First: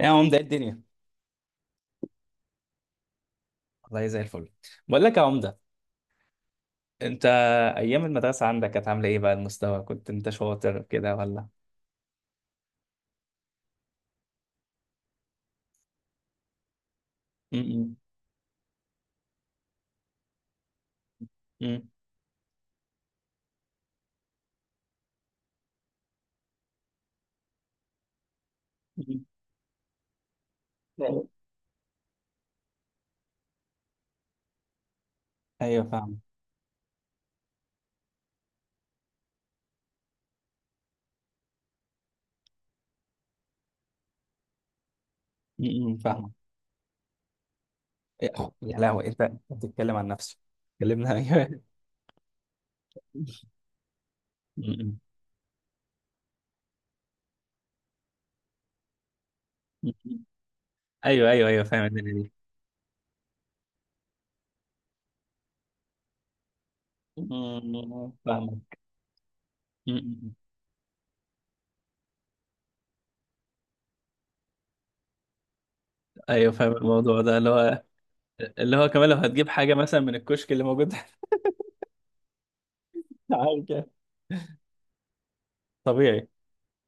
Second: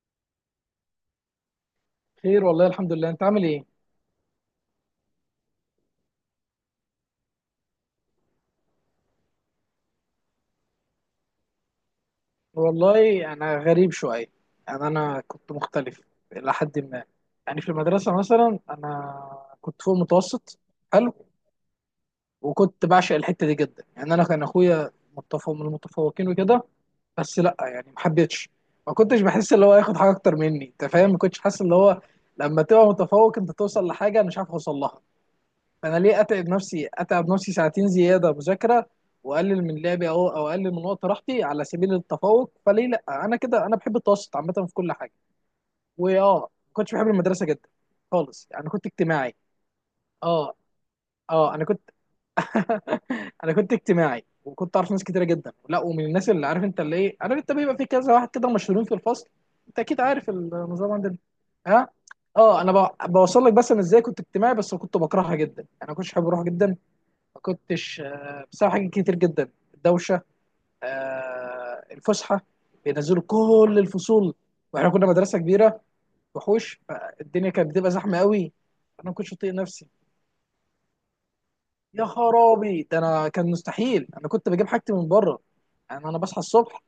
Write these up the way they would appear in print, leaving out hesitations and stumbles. ايه يا عمدة؟ إيه الدنيا؟ خير والله الحمد لله، انت عامل ايه؟ والله زي الفل. بقول لك يا عمدة، انت ايام المدرسة عندك كانت عاملة ايه بقى؟ المستوى كنت انت شاطر كده ولا والله انا غريب شويه. يعني انا كنت مختلف الى حد ما. يعني في م- المدرسه مثلا انا كنت فوق المتوسط. حلو. م- وكنت بعشق الحته دي جدا. يعني انا كان اخويا متفوق من المتفوقين وكده. بس لا يعني ما حبيتش، ما كنتش م- بحس اللي هو ياخد حاجه اكتر مني. انت فاهم؟ ما م- كنتش حاسس اللي هو لما تبقى متفوق انت توصل لحاجه انا مش عارف اوصل لها. ايوه انا فاهم. ليه اتعب نفسي، اتعب نفسي ساعتين زياده مذاكره، واقلل من لعبي او اقلل من وقت راحتي على سبيل التفوق؟ فليه؟ لا انا كده، انا بحب التوسط عامه في كل حاجه. فاهم. واه، ما كنتش بحب المدرسه جدا خالص. يعني يا كنت لهوي انت اجتماعي. بتتكلم عن نفسك. اه كلمنا اه. ايوه. انا كنت انا كنت اجتماعي، وكنت اعرف م- ناس كتيره جدا. لا، ومن الناس اللي عارف انت اللي ايه، عارف انت بيبقى في كذا واحد كده مشهورين في الفصل. انت م- اكيد م- عارف النظام عندنا. ايوه ايوه ايوه فاهم ها. الدنيا دي. اه انا بوصل لك. بس انا ازاي كنت اجتماعي بس كنت بكرهها جدا، انا كنتش حابب اروح جدا. ما كنتش، م-م. فاهم. بسبب حاجات كتير جدا: الدوشه، م-م. الفسحه، بينزلوا كل الفصول، واحنا كنا مدرسه كبيره ايوه فاهم وحوش، الموضوع ده اللي فالدنيا كانت هو بتبقى زحمه قوي، كمان انا ما لو كنتش هتجيب اطيق حاجة نفسي. مثلا من الكشك اللي موجود. يا خرابي، ده انا كان عارف كده، مستحيل، انا كنت بجيب حاجتي من بره. يعني انا طبيعي. بصحى الصبح.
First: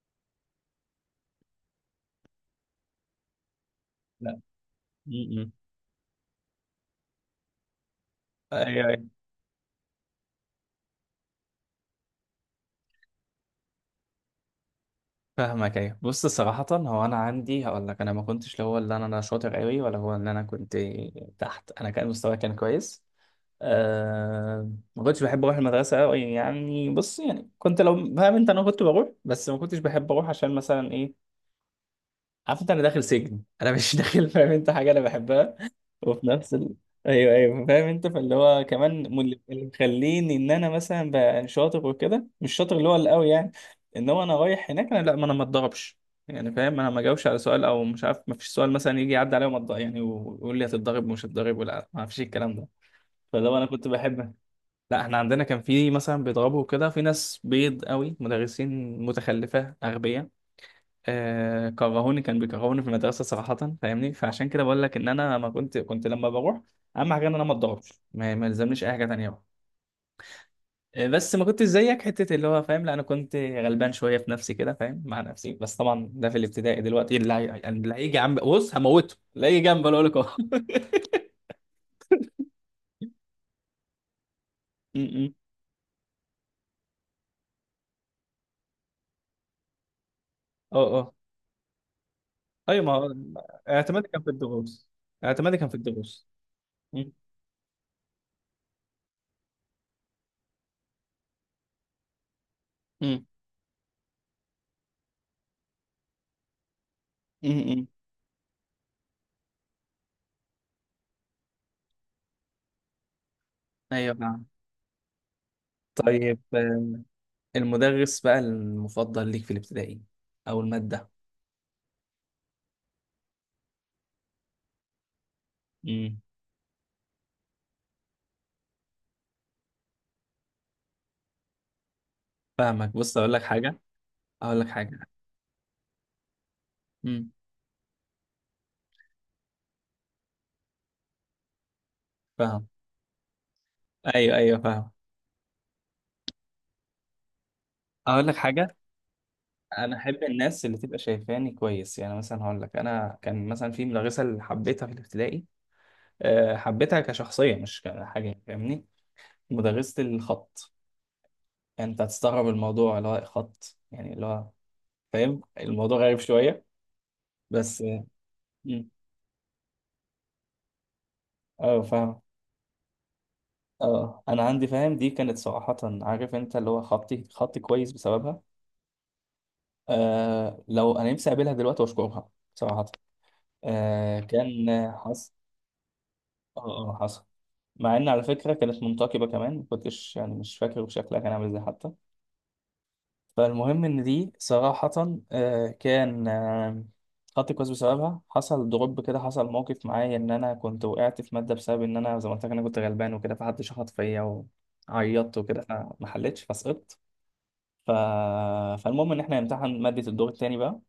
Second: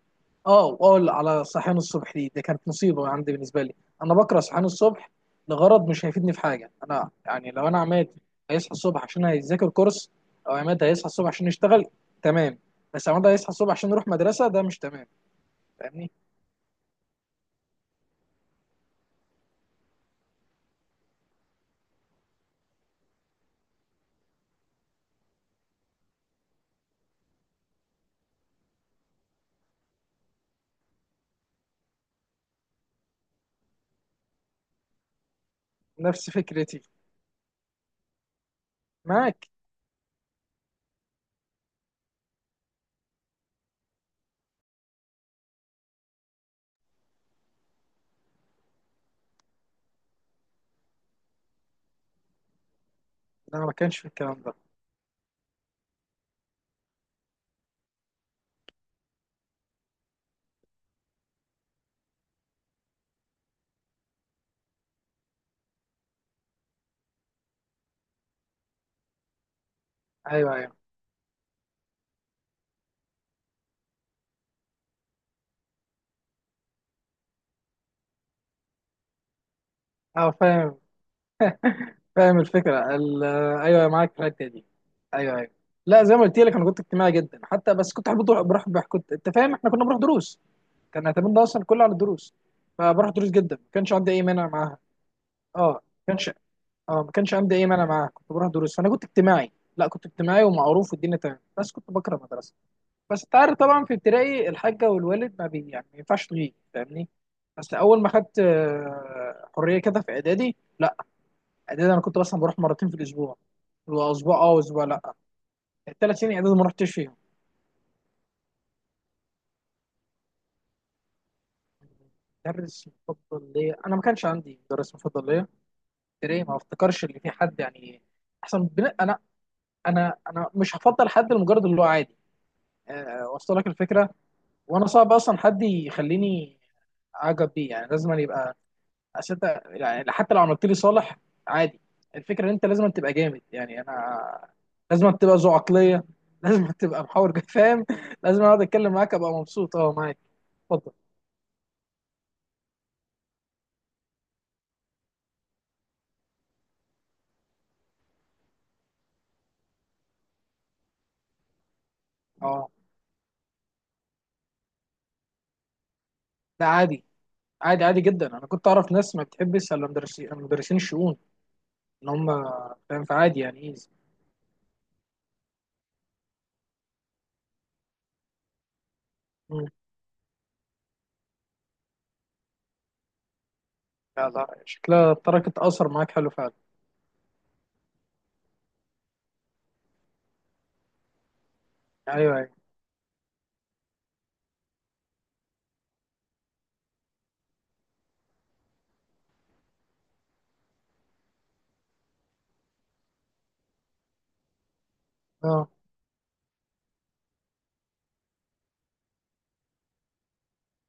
اه، وأقول على صحيان الصبح دي، ده كانت مصيبه عندي بالنسبه لي. انا لا. بكره صحيان الصبح م. لغرض مش هيفيدني في حاجه. انا يعني لو انا عماد هيصحى ايوه الصبح أيوه. عشان هيذاكر كورس، او عماد هيصحى الصبح عشان يشتغل، تمام. بس عماد هيصحى الصبح عشان يروح مدرسه، ده مش تمام. فاهمك، ايوه فاهمني؟ بص صراحة هو انا عندي هقول لك انا ما كنتش، لا هو اللي أنا شاطر قوي ولا هو اللي انا كنت تحت. انا كان مستواي كان كويس. أه، ما كنتش بحب اروح المدرسة قوي يعني. بص يعني كنت لو فاهم انت انا كنت بروح بس ما كنتش بحب اروح عشان مثلا ايه، عارف انت انا داخل سجن انا مش داخل. فاهم انت حاجة انا بحبها وفي نفس نفس فكرتي. ايوه ايوه فاهم انت. فاللي هو كمان اللي معاك. اللي مخليني ان انا مثلا بقى شاطر وكده مش شاطر اللي هو القوي، يعني ان هو انا رايح هناك انا، لا ما انا ما اتضربش. يعني فاهم انا ما جاوبش على سؤال او مش عارف، ما فيش سؤال مثلا يجي يعدي عليا وما يعني ويقول لي هتتضرب ومش هتتضرب، ولا ما فيش الكلام ده. فلو انا انا ما كنت كانش في بحب. الكلام ده. لا احنا عندنا كان في مثلا بيضربوا كده، في ناس بيض قوي، مدرسين متخلفه اغبياء. كرهوني، كان بيكرهوني في المدرسه صراحه. فاهمني، فعشان كده بقول لك ان انا ما كنت لما بروح اهم حاجه ان انا ما اتضربش، ما يلزمنيش اي حاجه تانيه بقى. ايوه ايوه بس ما كنتش زيك حته اللي هو فاهم. لا انا كنت غلبان شويه في نفسي كده، فاهم، مع نفسي بس. طبعا ده في الابتدائي دلوقتي. اللي هيجي جنب بص هموته، اللي هيجي جنب اقول لك اه، اه فاهم. فاهم الفكره ال- آه، ايوه، معاك في الحته دي. م- م. ايوه ايوه. لا، زي ما قلت لك انا كنت اجتماعي جدا حتى. بس كنت احب بروح، كنت انت فاهم؟ احنا كنا بنروح دروس. اه كان اه. اعتمادنا ده اصلا كله على الدروس. ايوه ما هو فبروح دروس جدا، ما كانش اعتمادي عندي كان اي في مانع معاها. الدروس، اعتمادي كان اه، في الدروس. كانش اه م- ما كانش عندي اي مانع معاها، كنت بروح دروس. فانا كنت اجتماعي، لا كنت اجتماعي ومعروف والدنيا تمام، بس كنت بكره المدرسه. م. بس انت عارف طبعا في ابتدائي الحاجه والوالد ما بي، يعني ما ينفعش تغيب، فاهمني؟ م- بس م. اول ما خدت حريه كده في اعدادي، لا، اعدادي انا كنت مثلا بروح مرتين في الاسبوع، ايوه واسبوع نعم. اه واسبوع لا. الثلاث سنين طيب اعدادي ما رحتش فيهم. المدرس بقى المفضل ليك في الابتدائي او المادة؟ مدرس مفضل ليا؟ انا ما كانش عندي مدرس مفضل ليا. امم. تري ما افتكرش ان في حد يعني احسن انا. انا مش هفضل حد لمجرد اللي هو عادي. فاهمك، بص أه، اقول لك وصل لك حاجة، الفكره. اقول لك وانا حاجة. صعب اصلا حد يخليني امم. اعجب بيه. يعني لازم أن يبقى أسد. يعني حتى لو عملت لي صالح، عادي. الفكره ان انت فاهم، لازم أن تبقى جامد. يعني ايوه انا ايوه فاهم. لازم أن تبقى ذو عقليه، لازم أن تبقى فاهم. اقول لك لازم اقعد حاجة، اتكلم معاك ابقى مبسوط اه انا معاك. احب الناس اللي اتفضل. تبقى شايفاني كويس. يعني مثلا هقول لك انا كان مثلا في مدرسة اللي حبيتها في الابتدائي، أه حبيتها كشخصية مش كحاجة، فاهمني؟ مدرسة الخط. يعني انت هتستغرب اه، الموضوع اللي هو خط، يعني اللي هو فاهم الموضوع غريب شوية، ده عادي، بس عادي عادي اه. جدا. انا كنت مم. اعرف ناس ما بتحبش الا مدرسين الشؤون. ان فاهم. هم فاهم، فعادي يعني، ايه. اه، انا عندي فاهم، دي كانت صراحة عارف انت اللي هو خطي، خطي كويس بسببها. مم. آه، لو انا نفسي اقابلها دلوقتي واشكرها صراحة. آه لا لا، كان شكلها حصل. تركت اثر معاك حلو فعلا. اه. اه حصل. مع ان على فكرة كانت منتقبة كمان، ما كنتش يعني، مش فاكر شكلها كان عامل ازاي حتى. ايوه ايوه فالمهم ان دي صراحة، آه كان آه خطي كويس بسببها. حصل دروب كده، حصل موقف معايا ان انا كنت وقعت في مادة بسبب ان انا زي ما قلت لك انا كنت غلبان وكده، فحد شخط فيا وعيطت وكده، اه فما حلتش فسقطت. ف... فالمهم ان احنا نمتحن ماده الدور التاني بقى.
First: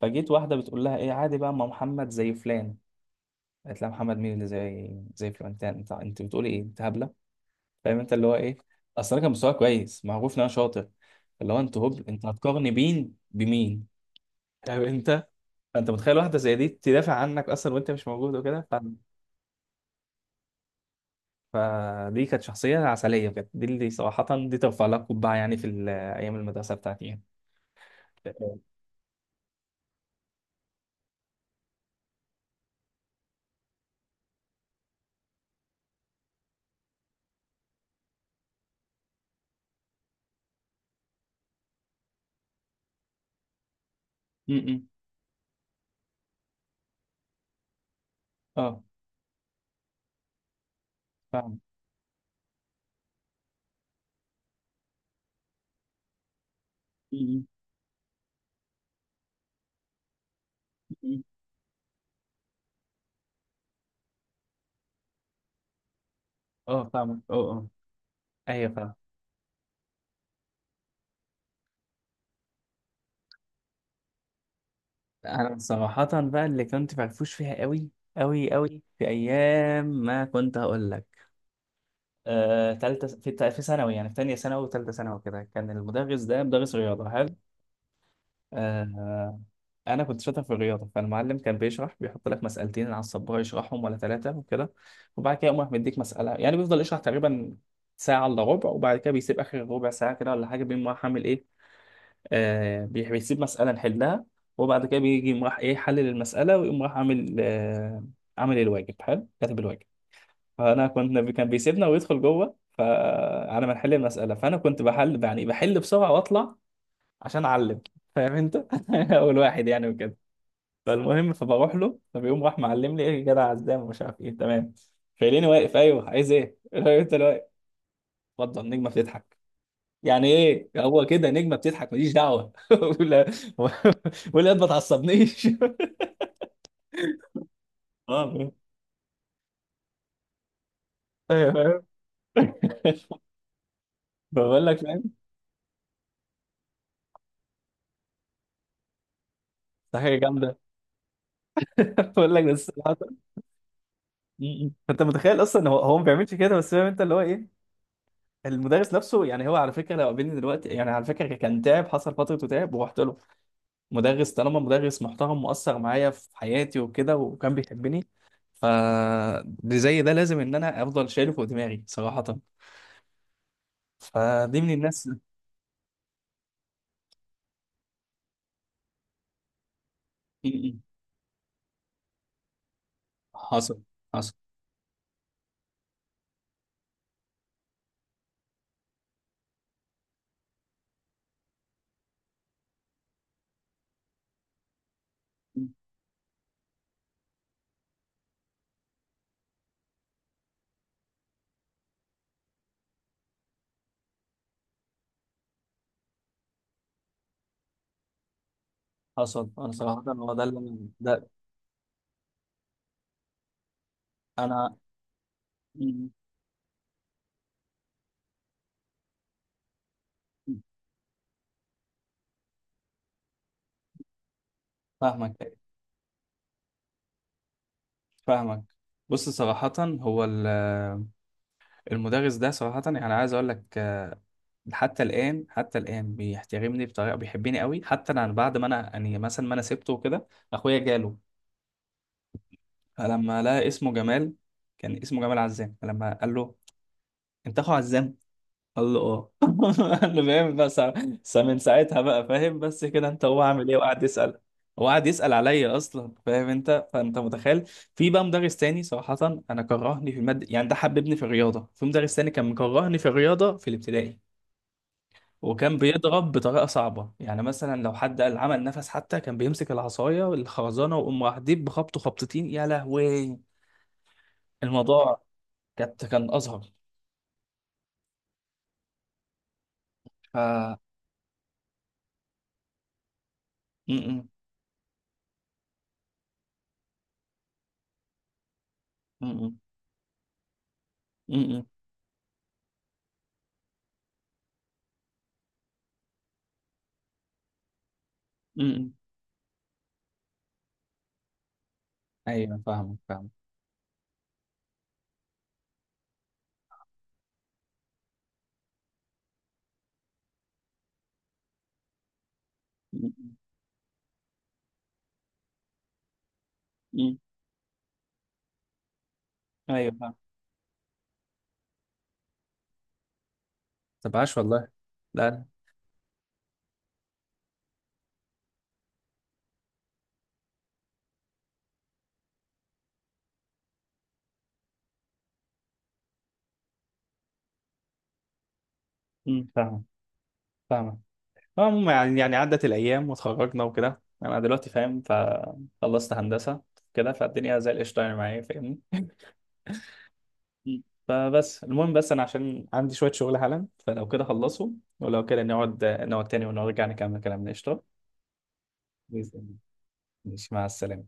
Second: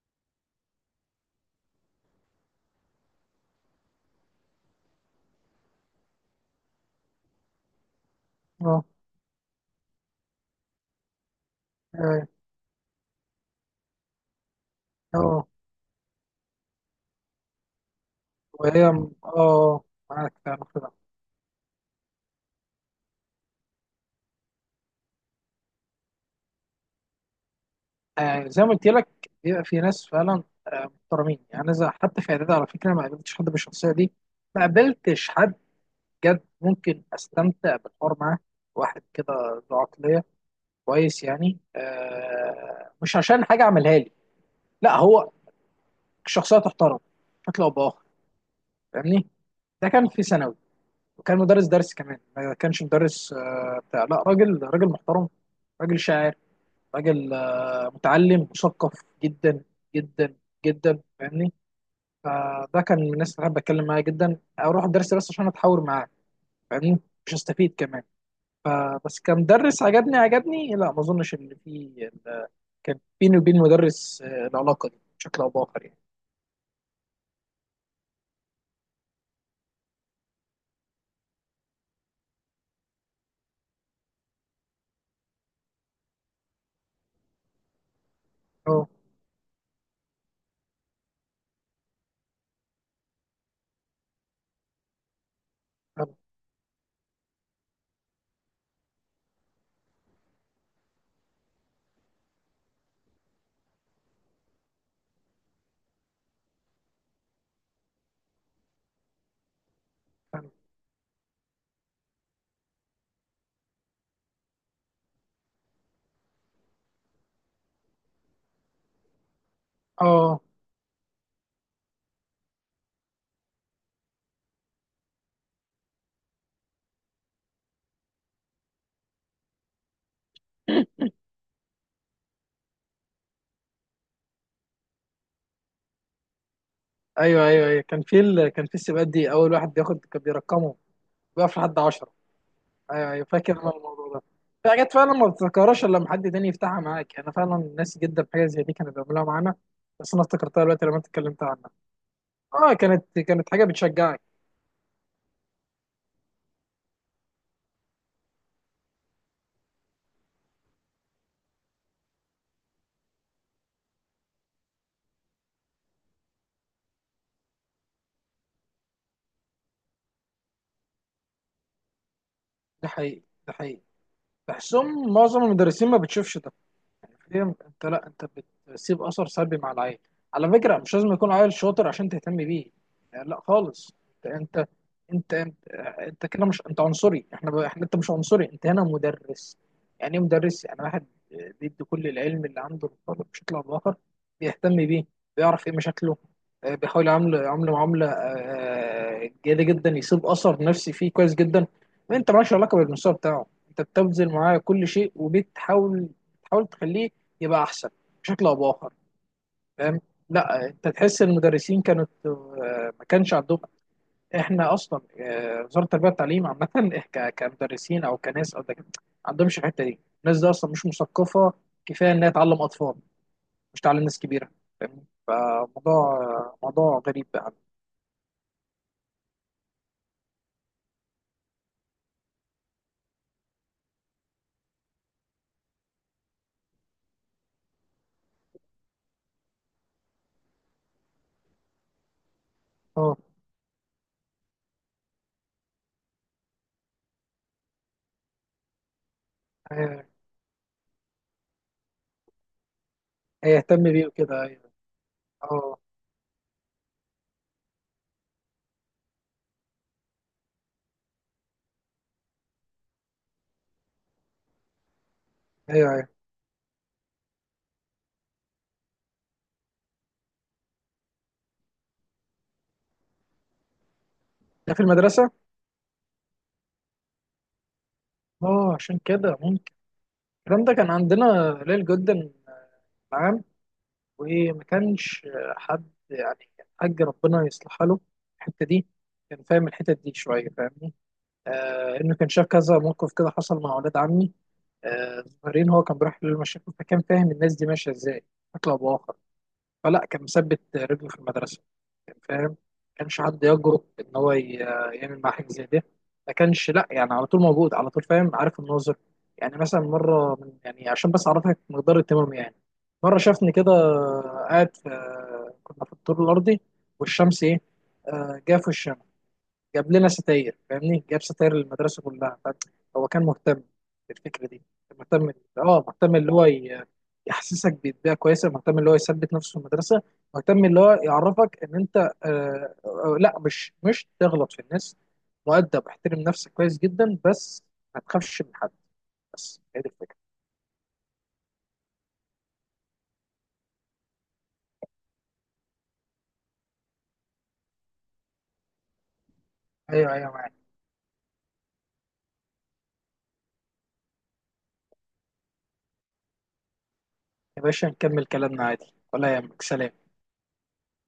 فجيت واحده بتقول لها ايه عادي بقى، ما محمد زي فلان. قالت لها محمد مين اللي زي فلان؟ انت انت بتقولي ايه، انت هبله؟ فاهم انت اللي هو ايه، اه اصل انا كان مستواي كويس، معروف ان انا شاطر. اللي هو انت انت ايوه هتقارني بين بمين؟ فاهم انت؟ اه. فانت متخيل واحده زي دي تدافع عنك اصلا وانت مش موجود وكده. وهي اه، معاك فعلا كده. فدي كانت شخصيه عسليه بجد، دي اللي صراحه دي ترفع لها قبعه يعني، في ايام المدرسه بتاعتي يعني. آه، زي ما قلت لك بيبقى في ناس فعلا آه محترمين. يعني أنا حتى في اعدادي على فكره ما قابلتش حد بالشخصيه دي، ما قابلتش حد جد ممكن استمتع بالحوار معاه، واحد كده ذو عقليه كويس. يعني آه مش عشان حاجه عملها لي، م- م. لا، هو شخصيه تحترم بشكل او باخر، اه فاهمني؟ ده كان في ثانوي. وكان فاهم. مدرس درس كمان، ما كانش مدرس بتاع، لا راجل، راجل محترم، راجل شاعر، راجل م- متعلم مثقف جدا جدا جدا، م. فاهمني؟ فده كان من الناس اللي بحب اتكلم معاه جدا، اروح الدرس بس عشان اتحاور معاه، اه فاهمني، فاهمك، مش اه اه استفيد كمان. ايوه فاهم. فبس كمدرس عجبني. لا ما اظنش ان في، كان بيني وبين مدرس العلاقه دي بشكل او انا باخر يعني. صراحة بقى اللي كنت فرفوش فيها قوي قوي قوي، في ايام ما كنت هقول لك آه، تالتة في في ثانوي، يعني في تانية ثانوي وتالتة ثانوي كده، كان المدرس ده مدرس رياضة حلو. اه آه، انا كنت شاطر في الرياضة. فالمعلم كان بيشرح، بيحط لك مسألتين على السبورة يشرحهم ولا ثلاثة وكده، وبعد كده يقوم راح مديك فاهم- مسألة. يعني بيفضل يشرح تقريبا ساعة إلا ربع، وبعد كده بيسيب آخر ربع ساعة كده ولا حاجة بيقوم راح عامل إيه؟ بيسيب مسألة نحلها، وبعد كده بيجي يقوم راح ايه، حلل المسألة ويقوم راح عامل عامل الواجب حلو، كاتب الواجب. فاهم. فأنا كنت، كان بيسيبنا ويدخل جوه، فعلى ما نحل المسألة، فأنا كنت بحل، يعني بحل بسرعة وأطلع عشان أعلم، فاهم أنت؟ أول واحد يعني وكده. اه. فالمهم فبروح له، فبيقوم راح معلم لي ايه، يا جدع عزام ومش عارف ايه تمام. فيليني واقف، ايوه عايز ايه؟ قلت له انت اللي واقف. اتفضل نجمة بتضحك. يعني ايه هو كده، نجمه بتضحك ماليش دعوه ولا ولا ما تعصبنيش ايوه ايوه ايوه، كان في اه فاهم. السباقات دي اول واحد بياخد كان بيرقمه، ايوه بيقف لحد فاهم. 10. ايوه ايوه، فاكر انا الموضوع ده. بقول في لك حاجات فعلا فاهم. ما بتتذكرهاش الا لما حد تاني يفتحها معاك. يعني انا فعلا ناسي جدا حاجه زي دي كانوا بيعملوها معانا. ده بس حاجه انا جامده. افتكرتها دلوقتي لما انت اتكلمت عنها. بقول لك، بس اه، كانت كانت حاجه بتشجعك. م-م. فانت متخيل اصلا هو، ما بيعملش كده بس، فاهم انت اللي هو ايه، المدرس نفسه يعني. هو على فكره لو قابلني دلوقتي، يعني على فكره كان تعب، حصل فتره تعب ورحت له. مدرس طالما مدرس محترم، مؤثر معايا في حياتي وكده، وكان بيحبني. ف زي ده لازم ان انا افضل شايله فوق دماغي صراحه. ده حقيقي، ده حقيقي. فدي من الناس. بحسهم معظم المدرسين ما بتشوفش. فهمت انت؟ لا، انت بتسيب اثر سلبي مع العيل. على فكره مش لازم يكون عيل شاطر عشان تهتم بيه، يعني لا حصل خالص. حصل انت انت انت انت, انت كده، مش انت عنصري. احنا احنا، انت مش عنصري، انت هنا مدرس. يعني ايه مدرس؟ يعني واحد بيدي كل العلم اللي عنده للطالب بشكل او باخر، بيهتم بيه، بيعرف ايه مشاكله، بيحاول يعامله معامله جيده جدا، يسيب اثر نفسي فيه كويس جدا. انت مالكش علاقه بالمستوى بتاعه، انت بتبذل معاه كل شيء وبتحاول تخليه يبقى احسن بشكل او باخر. حصل. انا فاهم. صراحة هو ده اللي لا، انت تحس ده ان المدرسين كانت ما كانش عندهم. احنا انا. اصلا وزاره التربيه م- والتعليم عامه، كمدرسين او كناس او دكاتره، ما عندهمش الحته دي. الناس دي م- اصلا مش مثقفه، كفايه انها تعلم اطفال، مش تعلم ناس كبيره، فاهمني؟ فاهمك، فموضوع موضوع غريب بقى. فاهمك. بص صراحة هو المدرس ده صراحة، يعني عايز اقول لك آه، حتى الآن، حتى الآن بيحترمني بطريقة، بيحبني قوي، حتى انا بعد ما انا يعني مثلا ما انا سبته وكده. اخويا جاله، اه فلما لقى اسمه جمال، كان اسمه جمال عزام، فلما قال له انت اخو عزام؟ قال له اه. آه، قال له فاهم بس، بس من ساعتها بقى فاهم، بس كده انت هو عامل ايه، هيهتم وقعد بيه يسأل. وكده، ايوه. هو قعد يسأل عليا اه اصلا، فاهم انت؟ فانت متخيل. في بقى مدرس تاني صراحة انا كرهني في المادة. يعني ده حببني في الرياضة، في مدرس تاني كان مكرهني في الرياضة في الابتدائي، وكان ايوه ايوه، بيضرب بطريقة صعبة، يعني مثلا لو حد قال عمل نفس حتى كان بيمسك العصاية والخرزانة ويقوم راح ديب بخبطه خبطتين، يا لهوي ده في الموضوع. المدرسه. كانت كان أزهر. اه عشان كده ممكن ف الكلام ده م- كان عندنا قليل جدا معاه. م- وما كانش حد يعني، حاج ربنا يصلحها له الحته دي. كان م- فاهم الحتت دي شويه، فاهمني؟ م- آه، انه كان شاف كذا موقف كده حصل مع اولاد عمي آه صغيرين. هو كان بيروح للمشاكل، فكان فاهم الناس دي ماشيه ازاي م- بشكل او م- باخر. فلا، كان مثبت رجله في المدرسه، كان فاهم. ايوه ما فاهمك، كانش فاهمك. حد يجرؤ ان هو يعمل مع حاجه زي ده. ما كانش، لا يعني على طول موجود، على طول فاهم، عارف الناظر. يعني مثلا مره، من يعني عشان بس اعرفك مقدار اهتمامي. يعني مم. مره شافني كده قاعد في، كنا في الدور الارضي، مم. والشمس ايه جا في وشنا. ايوه جاب لنا فاهم. ستاير، فاهمني؟ جاب ستاير للمدرسه كلها، فاهم؟ هو كان مهتم طب عاش بالفكره دي، والله. كان لا مهتم. لا. اه، مهتم اللي هو يحسسك ببيئه كويسه، مهتم اللي هو يثبت نفسه في المدرسه، مهتم اللي هو يعرفك ان انت آه لا، مش تغلط في الناس، مؤدب، احترم نفسك كويس جدا، بس ما تخافش من حد. مم. بس هي فاهم، دي الفكره. فاهم. المهم، يعني يعني عدت الايام واتخرجنا وكده، انا دلوقتي فاهم، فخلصت هندسه كده، فالدنيا زي القشطه يعني معايا، فاهمني؟ ايوه ايوه، معاك. مم. فبس المهم، بس انا عشان عندي شويه شغل حالا، فلو كده خلصوا، ولو كده نقعد تاني ونرجع نكمل كلامنا يا قشطه باشا، نكمل كلامنا عادي. ولا بإذن الله. يهمك، سلام. ماشي، مع السلامه.